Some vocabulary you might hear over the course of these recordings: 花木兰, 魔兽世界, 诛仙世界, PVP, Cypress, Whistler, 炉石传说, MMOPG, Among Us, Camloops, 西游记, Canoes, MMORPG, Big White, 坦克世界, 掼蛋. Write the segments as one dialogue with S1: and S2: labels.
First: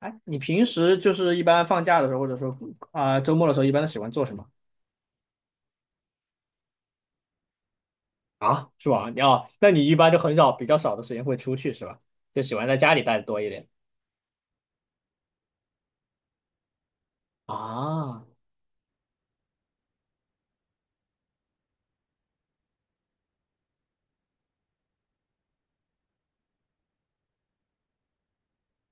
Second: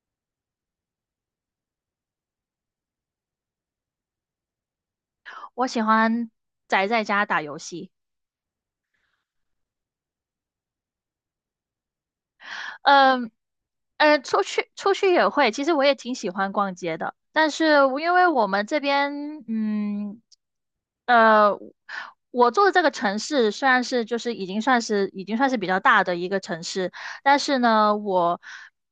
S1: 哎，你平时就是一般放假的时候，或者说啊、周末的时候，一般都喜欢做什么？
S2: 我喜欢宅在家打游戏。
S1: 啊，是吧？你，哦，那你一般就很少，比较少的时间会出去是吧？就喜欢在家里待的
S2: 嗯，
S1: 多一点
S2: 出去也会，其实我也挺喜欢逛街的。但是我因
S1: 啊。
S2: 为我们这边，呃，我住的这个城市虽然就是已经算是比较大的一个城市，但是呢，我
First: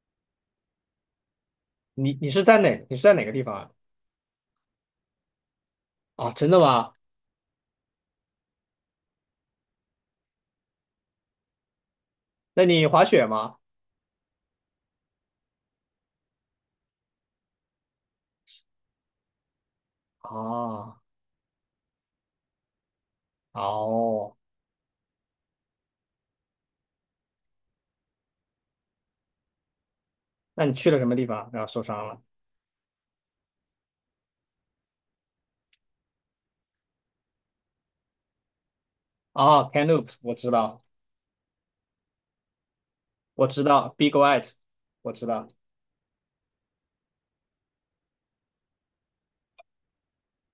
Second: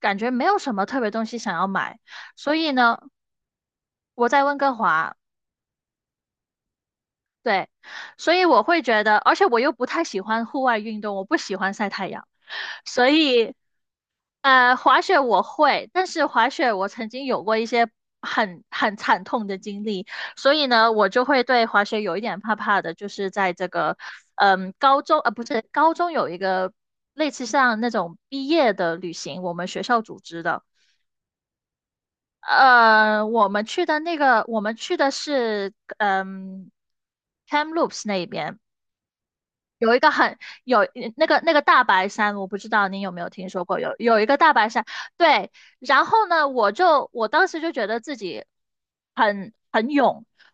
S2: 感觉没有什么特别东西想要买。
S1: 你是
S2: 所
S1: 在
S2: 以
S1: 哪？你
S2: 呢，
S1: 是在哪个地方啊？
S2: 我在温哥华。
S1: 啊，真的吗？
S2: 对，所以我会觉得，而且我又不太喜欢户外运动，我不喜欢晒太阳。
S1: 那你滑
S2: 所
S1: 雪
S2: 以
S1: 吗？
S2: 滑雪我会，但是滑雪我曾经有过一些很惨痛的经历，所以呢，
S1: 哦，
S2: 我就会对滑雪有一点怕怕的。就是在这个，
S1: 哦，
S2: 高中，不是，高中有一个类似像那种毕业的旅行，我们学校组织
S1: 那
S2: 的。
S1: 你去了什么地方？然后受伤了？
S2: 我们去的是，Kamloops 那边。
S1: 哦
S2: 有一个
S1: ，Canoes,我
S2: 很
S1: 知道，
S2: 有那个大白山，我不知道你有没有
S1: 我
S2: 听
S1: 知
S2: 说过，
S1: 道
S2: 有
S1: ，Big
S2: 有一个
S1: White,
S2: 大白山。
S1: 我知道。
S2: 对，然后呢，我当时就觉得自己，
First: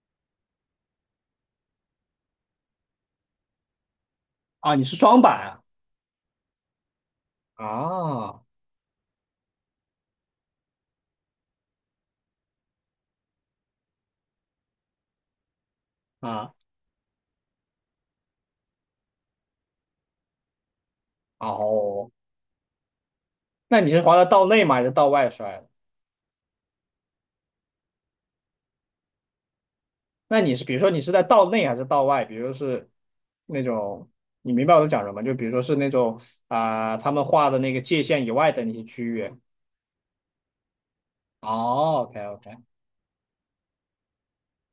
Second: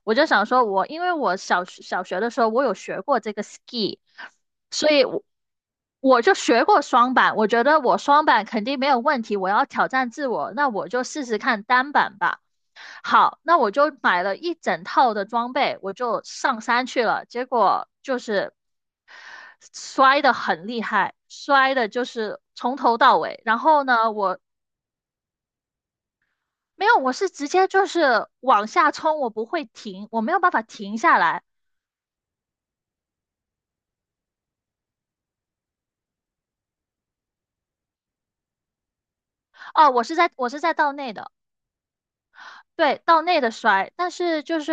S2: 我就想说因为我小学的时候我有学过这个 ski,
S1: 啊，你
S2: 所
S1: 是
S2: 以
S1: 双
S2: 我
S1: 板啊？
S2: 我就学过双板，我觉得我双
S1: 啊，
S2: 板肯定没有问题，我要挑战自我，那我就试试看单板吧。好，那我就买了一整套的装备，我就
S1: 啊，
S2: 上山去了。结果就是摔得很厉害，摔的就
S1: 哦，
S2: 是从头到尾。然
S1: 那
S2: 后
S1: 你是
S2: 呢，
S1: 滑到
S2: 我
S1: 道内吗？还是道外摔？
S2: 没有，我是直接就是往下冲，我不会停，我没
S1: 那
S2: 有办
S1: 你
S2: 法
S1: 是比如说
S2: 停
S1: 你是
S2: 下
S1: 在
S2: 来。
S1: 道内还是道外？比如是那种，你明白我在讲什么？就比如说是那种啊、他们画的那个界限以外的那些区域。
S2: 哦，我是在道内的。
S1: 哦OK OK
S2: 对，到内的摔，但是就是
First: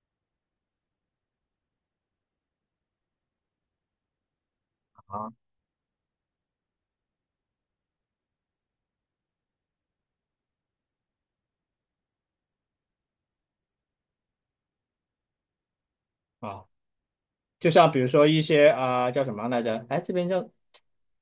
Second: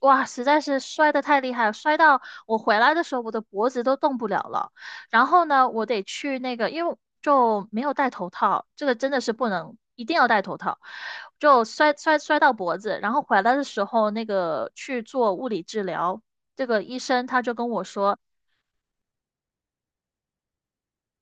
S2: 哇，实在是摔得太厉害了，摔到我回来的时候，我的脖子都动不了了。然
S1: 啊，
S2: 后呢，我得去那个，因为就没有戴头套，这个真的是不能，一定要戴头套。就摔到脖子，然后回来的时候，那个去做物理治疗，
S1: 啊，
S2: 这个医生他就跟
S1: 就
S2: 我
S1: 像比如
S2: 说。
S1: 说一些啊、叫什么来着？哎，这边叫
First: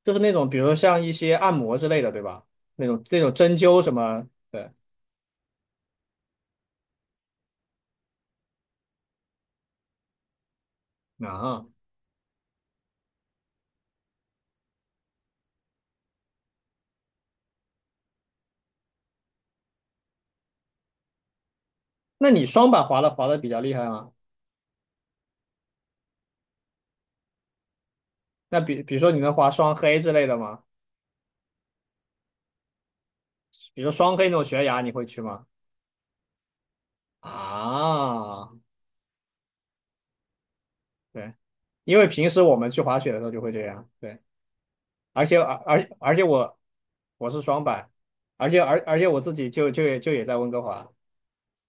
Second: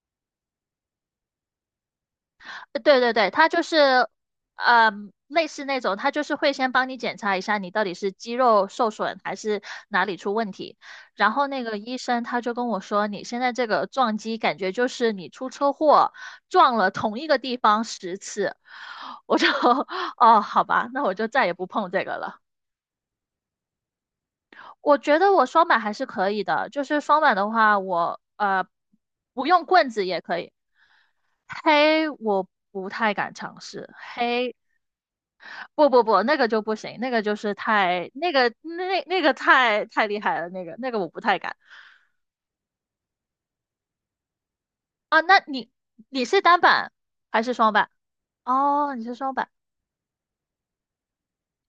S1: 就是那种比如说像一些按摩之类的，对吧？那
S2: 对
S1: 种
S2: 对
S1: 那
S2: 对，
S1: 种
S2: 它
S1: 针
S2: 就
S1: 灸什
S2: 是，
S1: 么对。
S2: 呃类似那种，它就是会先帮你检查一下你到底是肌肉受损还是哪里出问题。然后那
S1: 啊？
S2: 个医生他就跟我说，你现在这个撞击感觉就是你出车祸撞了同一个地方10次。我就 哦，好吧，那我就再也不碰这个
S1: 那
S2: 了。
S1: 你双板滑的比较厉害吗？
S2: 我觉得我双板还是可以的，就是双板的话，我
S1: 那比如说你能
S2: 不
S1: 滑
S2: 用
S1: 双
S2: 棍
S1: 黑
S2: 子
S1: 之
S2: 也
S1: 类的
S2: 可以。
S1: 吗？
S2: 黑我不太敢尝
S1: 比
S2: 试，
S1: 如说双黑那种
S2: 黑
S1: 悬崖，你会去吗？
S2: 不不不，那个就不行，那个就是太那
S1: 啊，
S2: 个那个太厉害了，那个我不
S1: 对，
S2: 太敢。
S1: 因为平时我们去滑雪的时候就会这样，对，
S2: 啊，
S1: 而且
S2: 那
S1: 而
S2: 你
S1: 而而且
S2: 你是
S1: 我
S2: 单板
S1: 我是
S2: 还是
S1: 双
S2: 双
S1: 板，
S2: 板？
S1: 而且而
S2: 哦，
S1: 而
S2: 你
S1: 且
S2: 是
S1: 我自
S2: 双
S1: 己
S2: 板。
S1: 就也在温哥华，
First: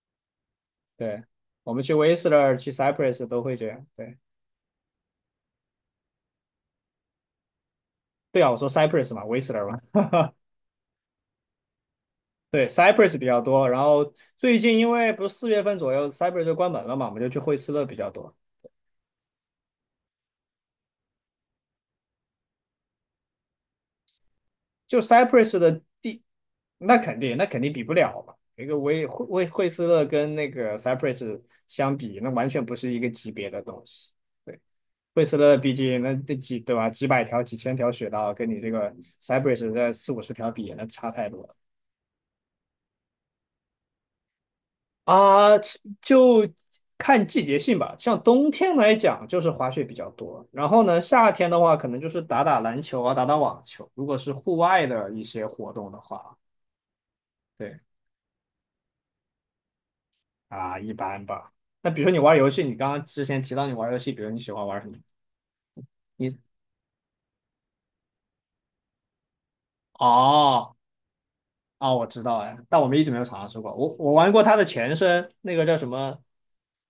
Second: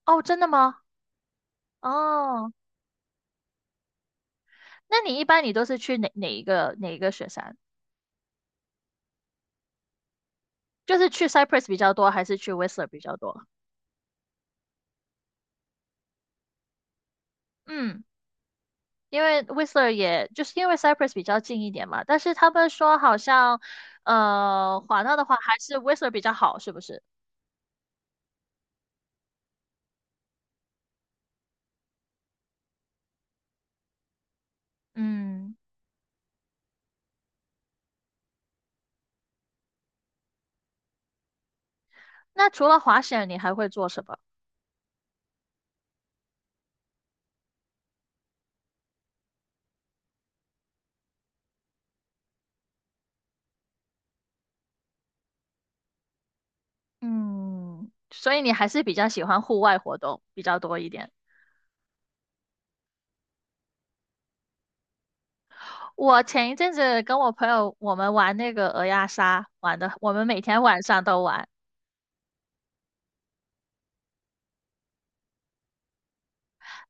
S2: 哦，真的吗？
S1: 对，我们去 w 斯
S2: 哦，
S1: 勒去 Cypress 都会这样，对，
S2: 那你一般你都是去哪一个雪山？
S1: 对啊，我说 Cypress 嘛， w 斯勒嘛，
S2: 就是去 Cypress 比较多，还是去
S1: 对，
S2: Whistler 比较
S1: Cypress 比较
S2: 多？
S1: 多，然后最近因为不是四月份左右 Cypress 就关门了嘛，我们就去惠斯勒比
S2: 嗯，
S1: 较多，
S2: 因为 Whistler 也就是因为 Cypress 比较近一点嘛，但是他们说好像
S1: 就
S2: 滑道的话
S1: Cypress
S2: 还是
S1: 的
S2: Whistler 比
S1: 地，
S2: 较好，是不
S1: 那
S2: 是？
S1: 肯定那肯定比不了嘛。一个威惠惠惠斯勒跟那个 Cypress 相比，那完全不是一个级别的东西。对，惠斯
S2: 嗯，
S1: 勒毕竟那几对吧，几百条、几千条雪道，跟你这个 Cypress 在四五十条比，那差太多了
S2: 那除了滑雪，你还会做什么？
S1: 啊。就看季节性吧，像冬天来讲就是滑雪比较多，然后呢，夏天的话可能就是打打篮球啊，打打网球。如果是户外的一些活动的话，对
S2: 嗯，所以你还是比较喜欢户外活动比较
S1: 啊，
S2: 多一
S1: 一
S2: 点。
S1: 般吧。那比如说你玩游戏，你刚刚之前提到你玩游戏，比如你喜欢玩什么？
S2: 我
S1: 你，
S2: 前一阵子跟我朋友我们玩那个鹅鸭杀，玩的我们每天
S1: 哦，
S2: 晚上都玩。
S1: 哦，我知道哎，但我们一直没有尝试过。我玩过它的前身，那个叫什么？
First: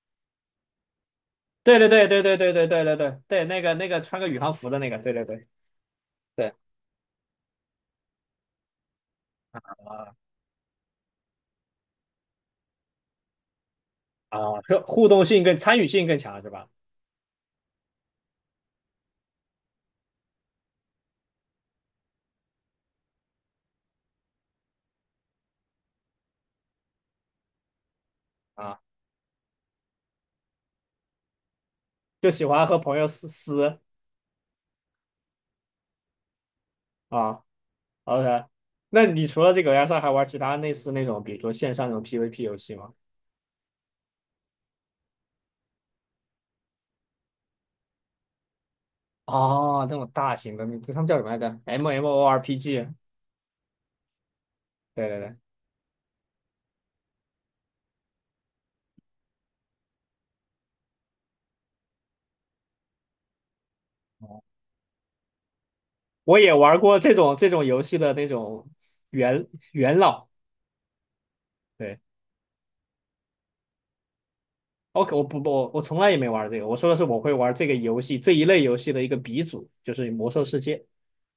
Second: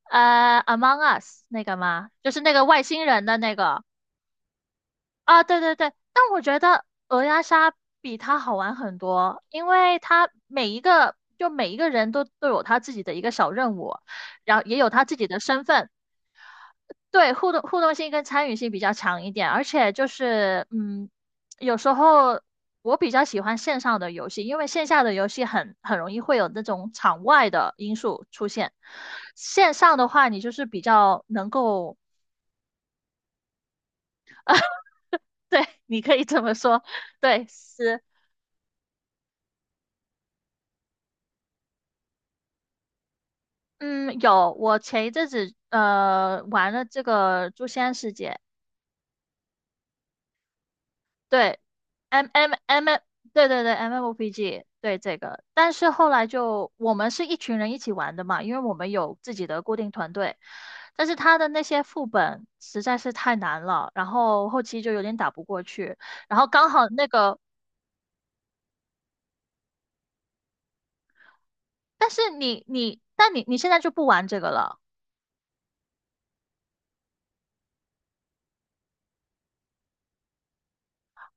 S2: Among Us 那
S1: 对，
S2: 个
S1: 对，对，
S2: 吗？
S1: 对，
S2: 就
S1: 对，
S2: 是
S1: 对，
S2: 那个
S1: 对，对，
S2: 外
S1: 对，
S2: 星
S1: 对，
S2: 人的
S1: 对，
S2: 那
S1: 那个
S2: 个。
S1: 那个穿个宇航服的那个，对，对，
S2: 啊，
S1: 对，
S2: 对对对。但我
S1: 对
S2: 觉得鹅鸭杀比它好玩很多，因为
S1: 啊，
S2: 它每一个人都有他自己的一个小任务，
S1: 啊，
S2: 然后也
S1: 是
S2: 有他
S1: 互
S2: 自
S1: 动
S2: 己的
S1: 性更
S2: 身
S1: 参与
S2: 份。
S1: 性更强是吧？
S2: 对，互动性跟参与性比较强一点，而且就是，有时候我比较喜欢线上的游戏，因为线下的游戏很容易会有那种场外的因素出现。
S1: 啊，
S2: 线上的话，你就是比较能够，
S1: 就喜欢和朋友撕撕。
S2: 对，你可以这么说。
S1: 啊
S2: 对，是，
S1: ，OK。那你除了这个 S 二还玩其他类似那种，比如说线上那种 PVP 游戏吗？
S2: 嗯，有，我前一阵子玩了这个《诛仙世界》。
S1: 哦，那种大型的，那他们叫什么来着
S2: 对，M M M，
S1: ？MMORPG。
S2: 对对对，MMOPG,对
S1: 对，
S2: 这
S1: 对，对，
S2: 个。但是后来就我们是一群人一起玩的嘛，因为我们有自己的固定团队。但是他的那些副本实在是太难了，然后后期就有点打不过去。然
S1: 我
S2: 后
S1: 也
S2: 刚
S1: 玩
S2: 好
S1: 过
S2: 那
S1: 这种
S2: 个，
S1: 这种游戏的那种元老。对。
S2: 但你现在就不玩这个了。
S1: OK,我不，我从来也没玩这个。我说的是我会玩这个游戏这一类游戏的一个鼻祖，就是《魔兽世界》。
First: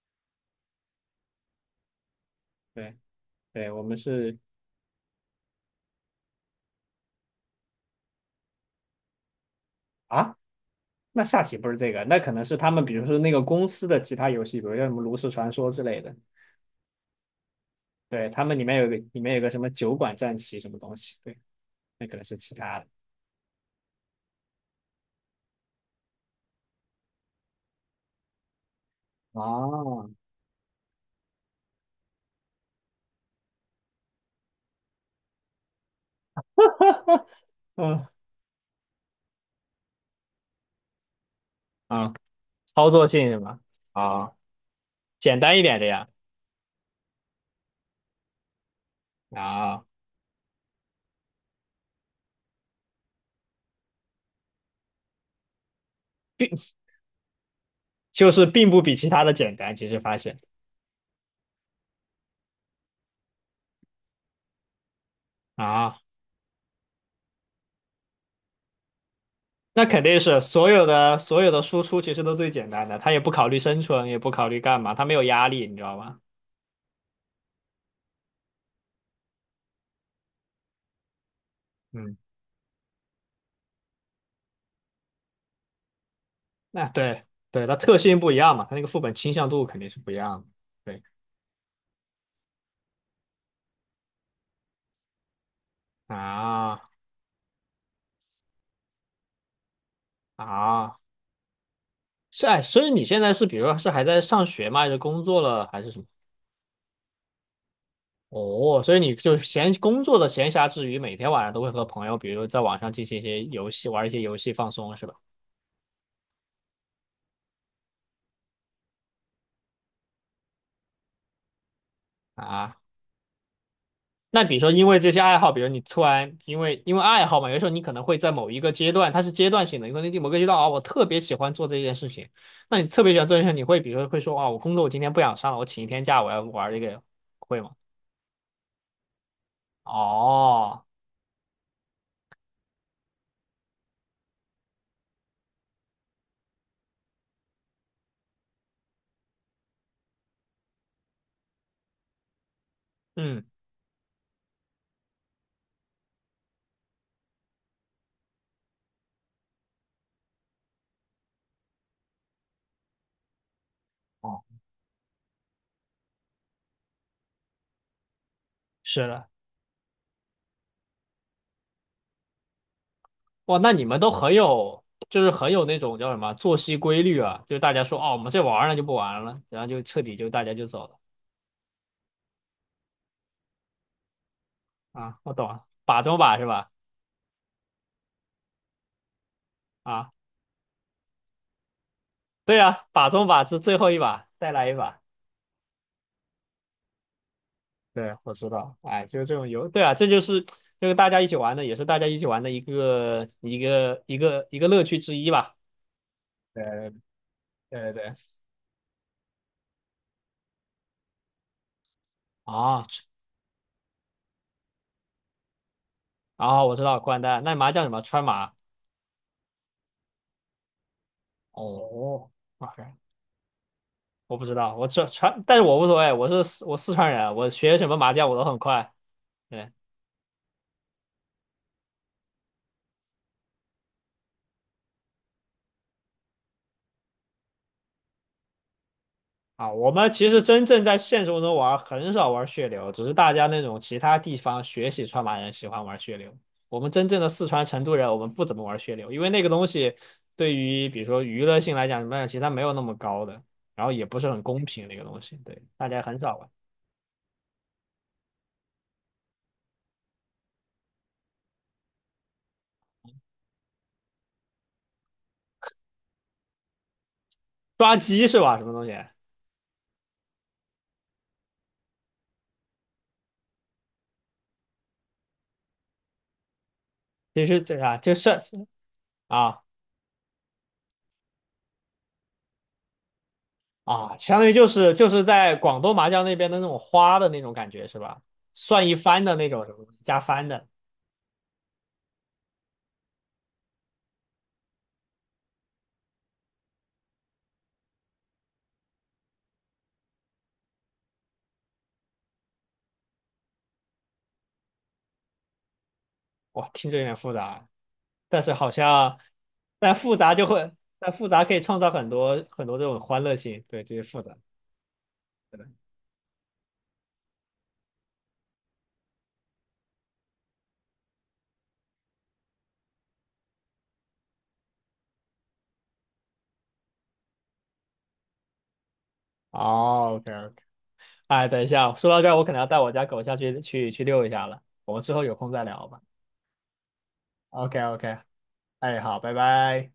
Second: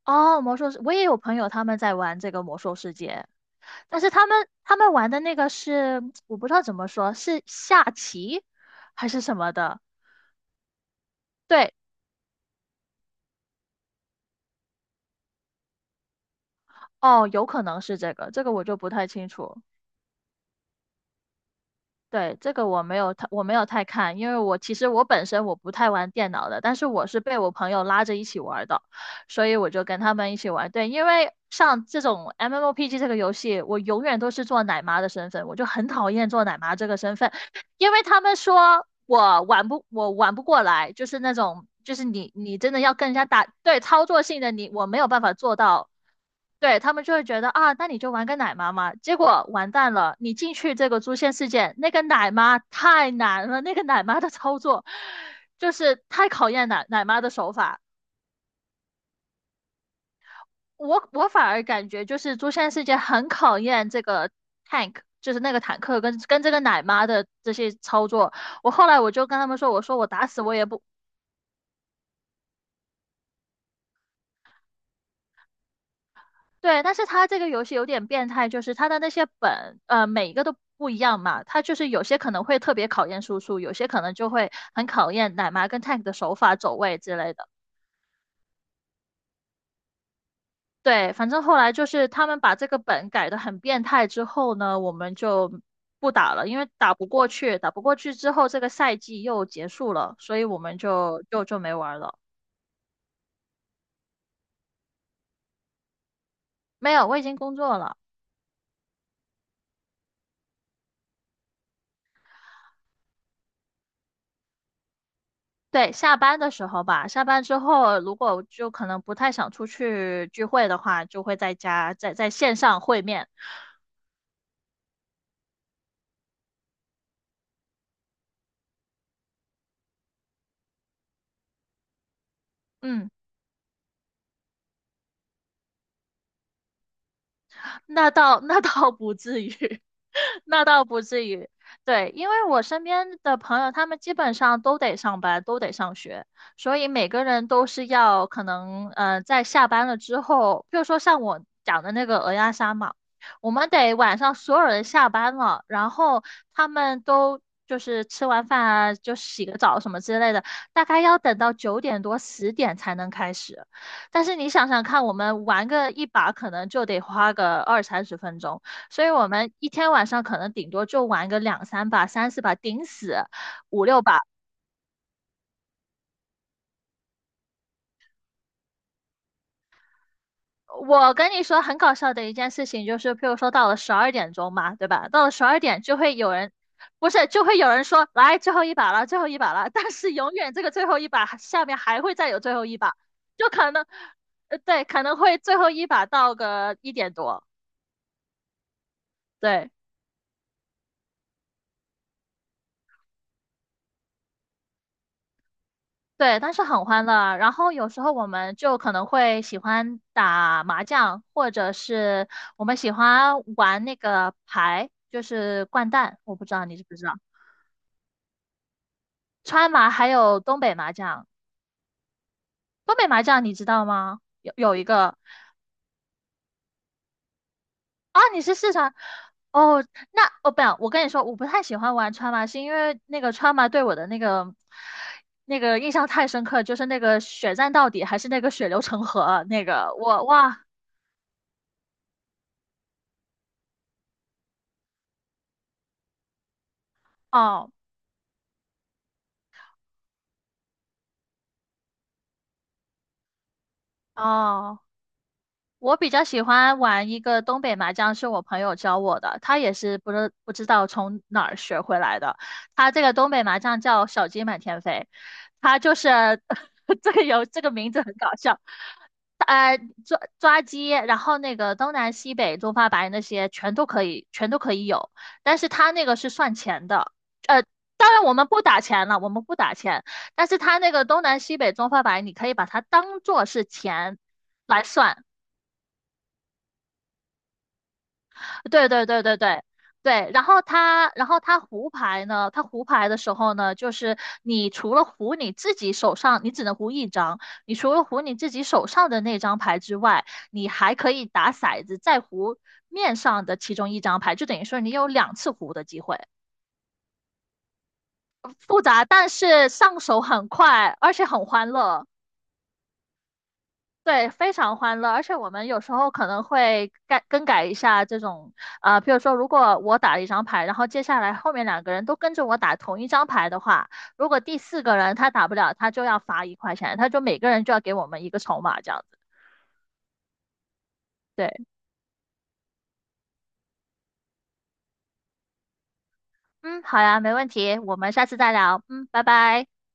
S2: 哦，魔兽世，我也有朋友他们在玩这个魔兽世
S1: 对，
S2: 界，
S1: 对，我们
S2: 但是他
S1: 是
S2: 们他们玩的那个是 我不知道怎么说，是下棋还是什么的。
S1: 啊，那下棋不
S2: 对。
S1: 是这个，那可能是他们，比如说那个公司的其他游戏，比如像什么炉石传说之类的。
S2: 哦，有可能是这
S1: 对，
S2: 个，这
S1: 他
S2: 个
S1: 们里
S2: 我就
S1: 面有
S2: 不
S1: 个
S2: 太
S1: 里
S2: 清
S1: 面有个什
S2: 楚。
S1: 么酒馆战棋什么东西，对，那可能是
S2: 对，这
S1: 其
S2: 个
S1: 他
S2: 我
S1: 的。
S2: 没有太我没有太看，因为我其实本身不太玩电脑的，但是我是被我朋友拉着一起玩的。所以我就跟
S1: 哦，
S2: 他们一起玩。对，因为像这种 MMOPG 这个游戏，我永远都是做奶妈的身份，我就很讨厌做奶妈这个身 份，因为
S1: 嗯，
S2: 他们说我玩不过来，就是那种就是
S1: 啊，
S2: 你真的
S1: 操
S2: 要
S1: 作
S2: 跟人家
S1: 性是
S2: 打，
S1: 吧？
S2: 对操作
S1: 啊，
S2: 性的我没有办法
S1: 简
S2: 做
S1: 单一点的
S2: 到。
S1: 呀。
S2: 对，他们就会觉得啊，那你就玩个奶妈嘛。结果完
S1: 啊，
S2: 蛋了，你进去这个诛仙世界，那个奶妈太难了，那个奶妈的操作就是太考验奶妈的手法。
S1: 就是并不比其他的简单，其实发现
S2: 我反而感觉就是《诛仙世界》很考验这个 tank,就是那个坦
S1: 啊。
S2: 克跟这个奶妈的这些操作。我后来就跟他们说，我
S1: 那
S2: 说
S1: 肯
S2: 我
S1: 定
S2: 打
S1: 是
S2: 死我也
S1: 所
S2: 不。
S1: 有的所有的输出其实都最简单的，他也不考虑生存，也不考虑干嘛，他没有压力，你知道吗？
S2: 对，但是他这个游戏有点变态，就是他的那些本，每一个都不一样嘛。他就是有
S1: 嗯，
S2: 些可能会特别考验输出，有些可能就会很考验奶妈跟 tank 的手法、走
S1: 那
S2: 位之
S1: 对，
S2: 类的。
S1: 对，他特性不一样嘛，他那个副本倾向度肯定是不一样的。对
S2: 对，反正后来就是他们把这个本改得很变态之后呢，我们就不打了，因为
S1: 啊，
S2: 打不过去，打不过去之后这个赛季又结束了，所以我们
S1: 啊，
S2: 就没玩了。
S1: 是哎，所以你现在是比如说是还在上学吗？还是工作了还是什么？
S2: 没有，我已经工作了。
S1: 哦，所以你就闲工作的闲暇之余，每天晚上都会和朋友，比如在网上进行一些游戏，玩一些游戏放松，是吧？
S2: 对，下班的时候吧，下班之后如果就可能不太想出去聚会的话，就会在家在线
S1: 啊，
S2: 上会面。
S1: 那比如说，因为这些爱好，比如你突然因为爱好嘛，有时候你可能会在某一个阶段，它是阶段性的，有可能某个阶段啊，我特别喜欢做这件事情，那你特
S2: 嗯。
S1: 别喜欢做这件事情，你会比如说会说啊，我工作我今天不想上了，我请一天假，我要玩这个，会吗？
S2: 那倒 那倒不至于，那
S1: 哦，
S2: 倒不至于。对，因为我身边的朋友，他们基本上都得上班，都得上学，所以每个人都是要可能，在下班了之后，比如说像我讲的那个鹅鸭杀嘛，
S1: 嗯，
S2: 我们得晚上所有人下班了，然后他们都就是吃完饭啊，就洗个澡什么之类的，大概要等到9点多10点才能开始。但是
S1: 哦，
S2: 你想想看，我们玩个一把可能就得花个二三十分钟，所
S1: 是
S2: 以
S1: 的，
S2: 我们一天晚上可能顶多就玩个两三把、三四把，顶死
S1: 哇，那你
S2: 五
S1: 们
S2: 六
S1: 都
S2: 把。
S1: 很有，就是很有那种叫什么作息规律啊，就是大家说哦，我们这玩儿了就不玩了，然后就彻底就大家就走了。
S2: 我跟你说，很搞笑的一件事情就是，譬如说到了12点钟嘛，对吧？
S1: 啊，
S2: 到了
S1: 我
S2: 十
S1: 懂
S2: 二
S1: 了，
S2: 点就
S1: 把
S2: 会
S1: 中
S2: 有
S1: 把是
S2: 人，
S1: 吧？
S2: 不是，就会有人说来最后一把了，最后一把了。但
S1: 啊，
S2: 是永远这个最后一把下面还会再有最
S1: 对
S2: 后一
S1: 呀，
S2: 把，
S1: 把中把
S2: 就
S1: 是
S2: 可
S1: 最
S2: 能，
S1: 后一把，再来一
S2: 对，
S1: 把。
S2: 可能会最后一把到个1点多。
S1: 对，我知道，哎，就是这种游，
S2: 对。
S1: 对啊，这就是这个大家一起玩的，也是大家一起玩的一个乐趣之一吧。
S2: 对，但是很
S1: 对，
S2: 欢乐。然后有
S1: 对，对，
S2: 时候
S1: 对，
S2: 我们就可能会喜欢打麻将，或者是我们
S1: 啊，
S2: 喜欢玩那个牌，就是掼蛋。我不知
S1: 啊，
S2: 道
S1: 我
S2: 你
S1: 知
S2: 知不
S1: 道
S2: 知道，
S1: 掼蛋，那麻将什么川麻？
S2: 川麻还有东北麻将。
S1: 哦，OK,
S2: 东北麻将你知道吗？
S1: 我不
S2: 有
S1: 知道，
S2: 有一
S1: 我这
S2: 个
S1: 川，但是我无所谓，我是四川人，我学什么麻
S2: 啊，
S1: 将我
S2: 你
S1: 都
S2: 是
S1: 很
S2: 四
S1: 快。
S2: 川
S1: 对。
S2: 哦？那哦不，我跟你说，我不太喜欢玩川麻，是因为那个川麻对我的那个印象太深刻，就是那个血战到底，还是那个血流成河那
S1: 啊，我
S2: 个
S1: 们
S2: 我
S1: 其实
S2: 哇
S1: 真正在现实中玩很少玩血流，只是大家那种其他地方学习川麻人喜欢玩血流。我们真正的四川
S2: 哦。
S1: 成都人，我们不怎么玩血流，因为那个东西对于比如说娱乐性来讲什么的其实它没有那么高的，然后也不是很公
S2: 哦，
S1: 平那个东西，对，大
S2: 我
S1: 家
S2: 比
S1: 很
S2: 较
S1: 少
S2: 喜
S1: 玩。
S2: 欢玩一个东北麻将，是我朋友教我的，他也是不知道从哪儿学回来的。他这个东北麻将叫小鸡满天飞，他就是 这个有这个名
S1: 抓
S2: 字很
S1: 鸡
S2: 搞
S1: 是吧？
S2: 笑，
S1: 什么东西？
S2: 呃，抓鸡，然后那个东南西北中发白那些全都可以，全都可以有，但是他那个是算钱的。
S1: 其实
S2: 呃。
S1: 这啥
S2: 当
S1: 就
S2: 然，
S1: 是
S2: 我们不打钱了，我们不
S1: 啊，
S2: 打钱。但是他那个东南西北中发白，你可以把它当做是
S1: 啊，
S2: 钱
S1: 相当于就
S2: 来
S1: 是就
S2: 算。
S1: 是在广东麻将那边的那种花的那种感觉是吧？算
S2: 对
S1: 一
S2: 对对
S1: 番的
S2: 对
S1: 那
S2: 对
S1: 种什么东西加
S2: 对，然
S1: 番
S2: 后
S1: 的，
S2: 它，然后它胡牌呢，它胡牌的时候呢，就是你除了胡你自己手上，你只能胡一张，你除了胡你自己手上的那张牌之外，你还可以打骰子再胡面上的其中一张牌，就等于说你有2次胡的机会。
S1: 哇，听着有点复杂。但是好
S2: 复杂，
S1: 像，
S2: 但是
S1: 但
S2: 上
S1: 复
S2: 手
S1: 杂就
S2: 很
S1: 会，
S2: 快，
S1: 但
S2: 而且
S1: 复杂
S2: 很
S1: 可以
S2: 欢
S1: 创造
S2: 乐。
S1: 很多很多这种欢乐性，对，这些复
S2: 对，
S1: 杂。
S2: 非常欢乐，而且我们有时候可能会改更改一下这种，比如说，如果我打了一张牌，然后接下来后面两个人都跟着我打同一张牌的话，如果第四个人他打不了，他就要罚1块钱，他就每个人就要给我们一个筹码这样子。
S1: 哦OK OK。哎，
S2: 对，
S1: 等一下，说到这儿，我可能要带我家狗下去遛一下了，我们之后有空再聊吧。
S2: 嗯，好呀，没问
S1: OK
S2: 题，我们
S1: OK，
S2: 下次再聊，
S1: 哎，
S2: 嗯，
S1: 好，
S2: 拜
S1: 拜
S2: 拜。
S1: 拜。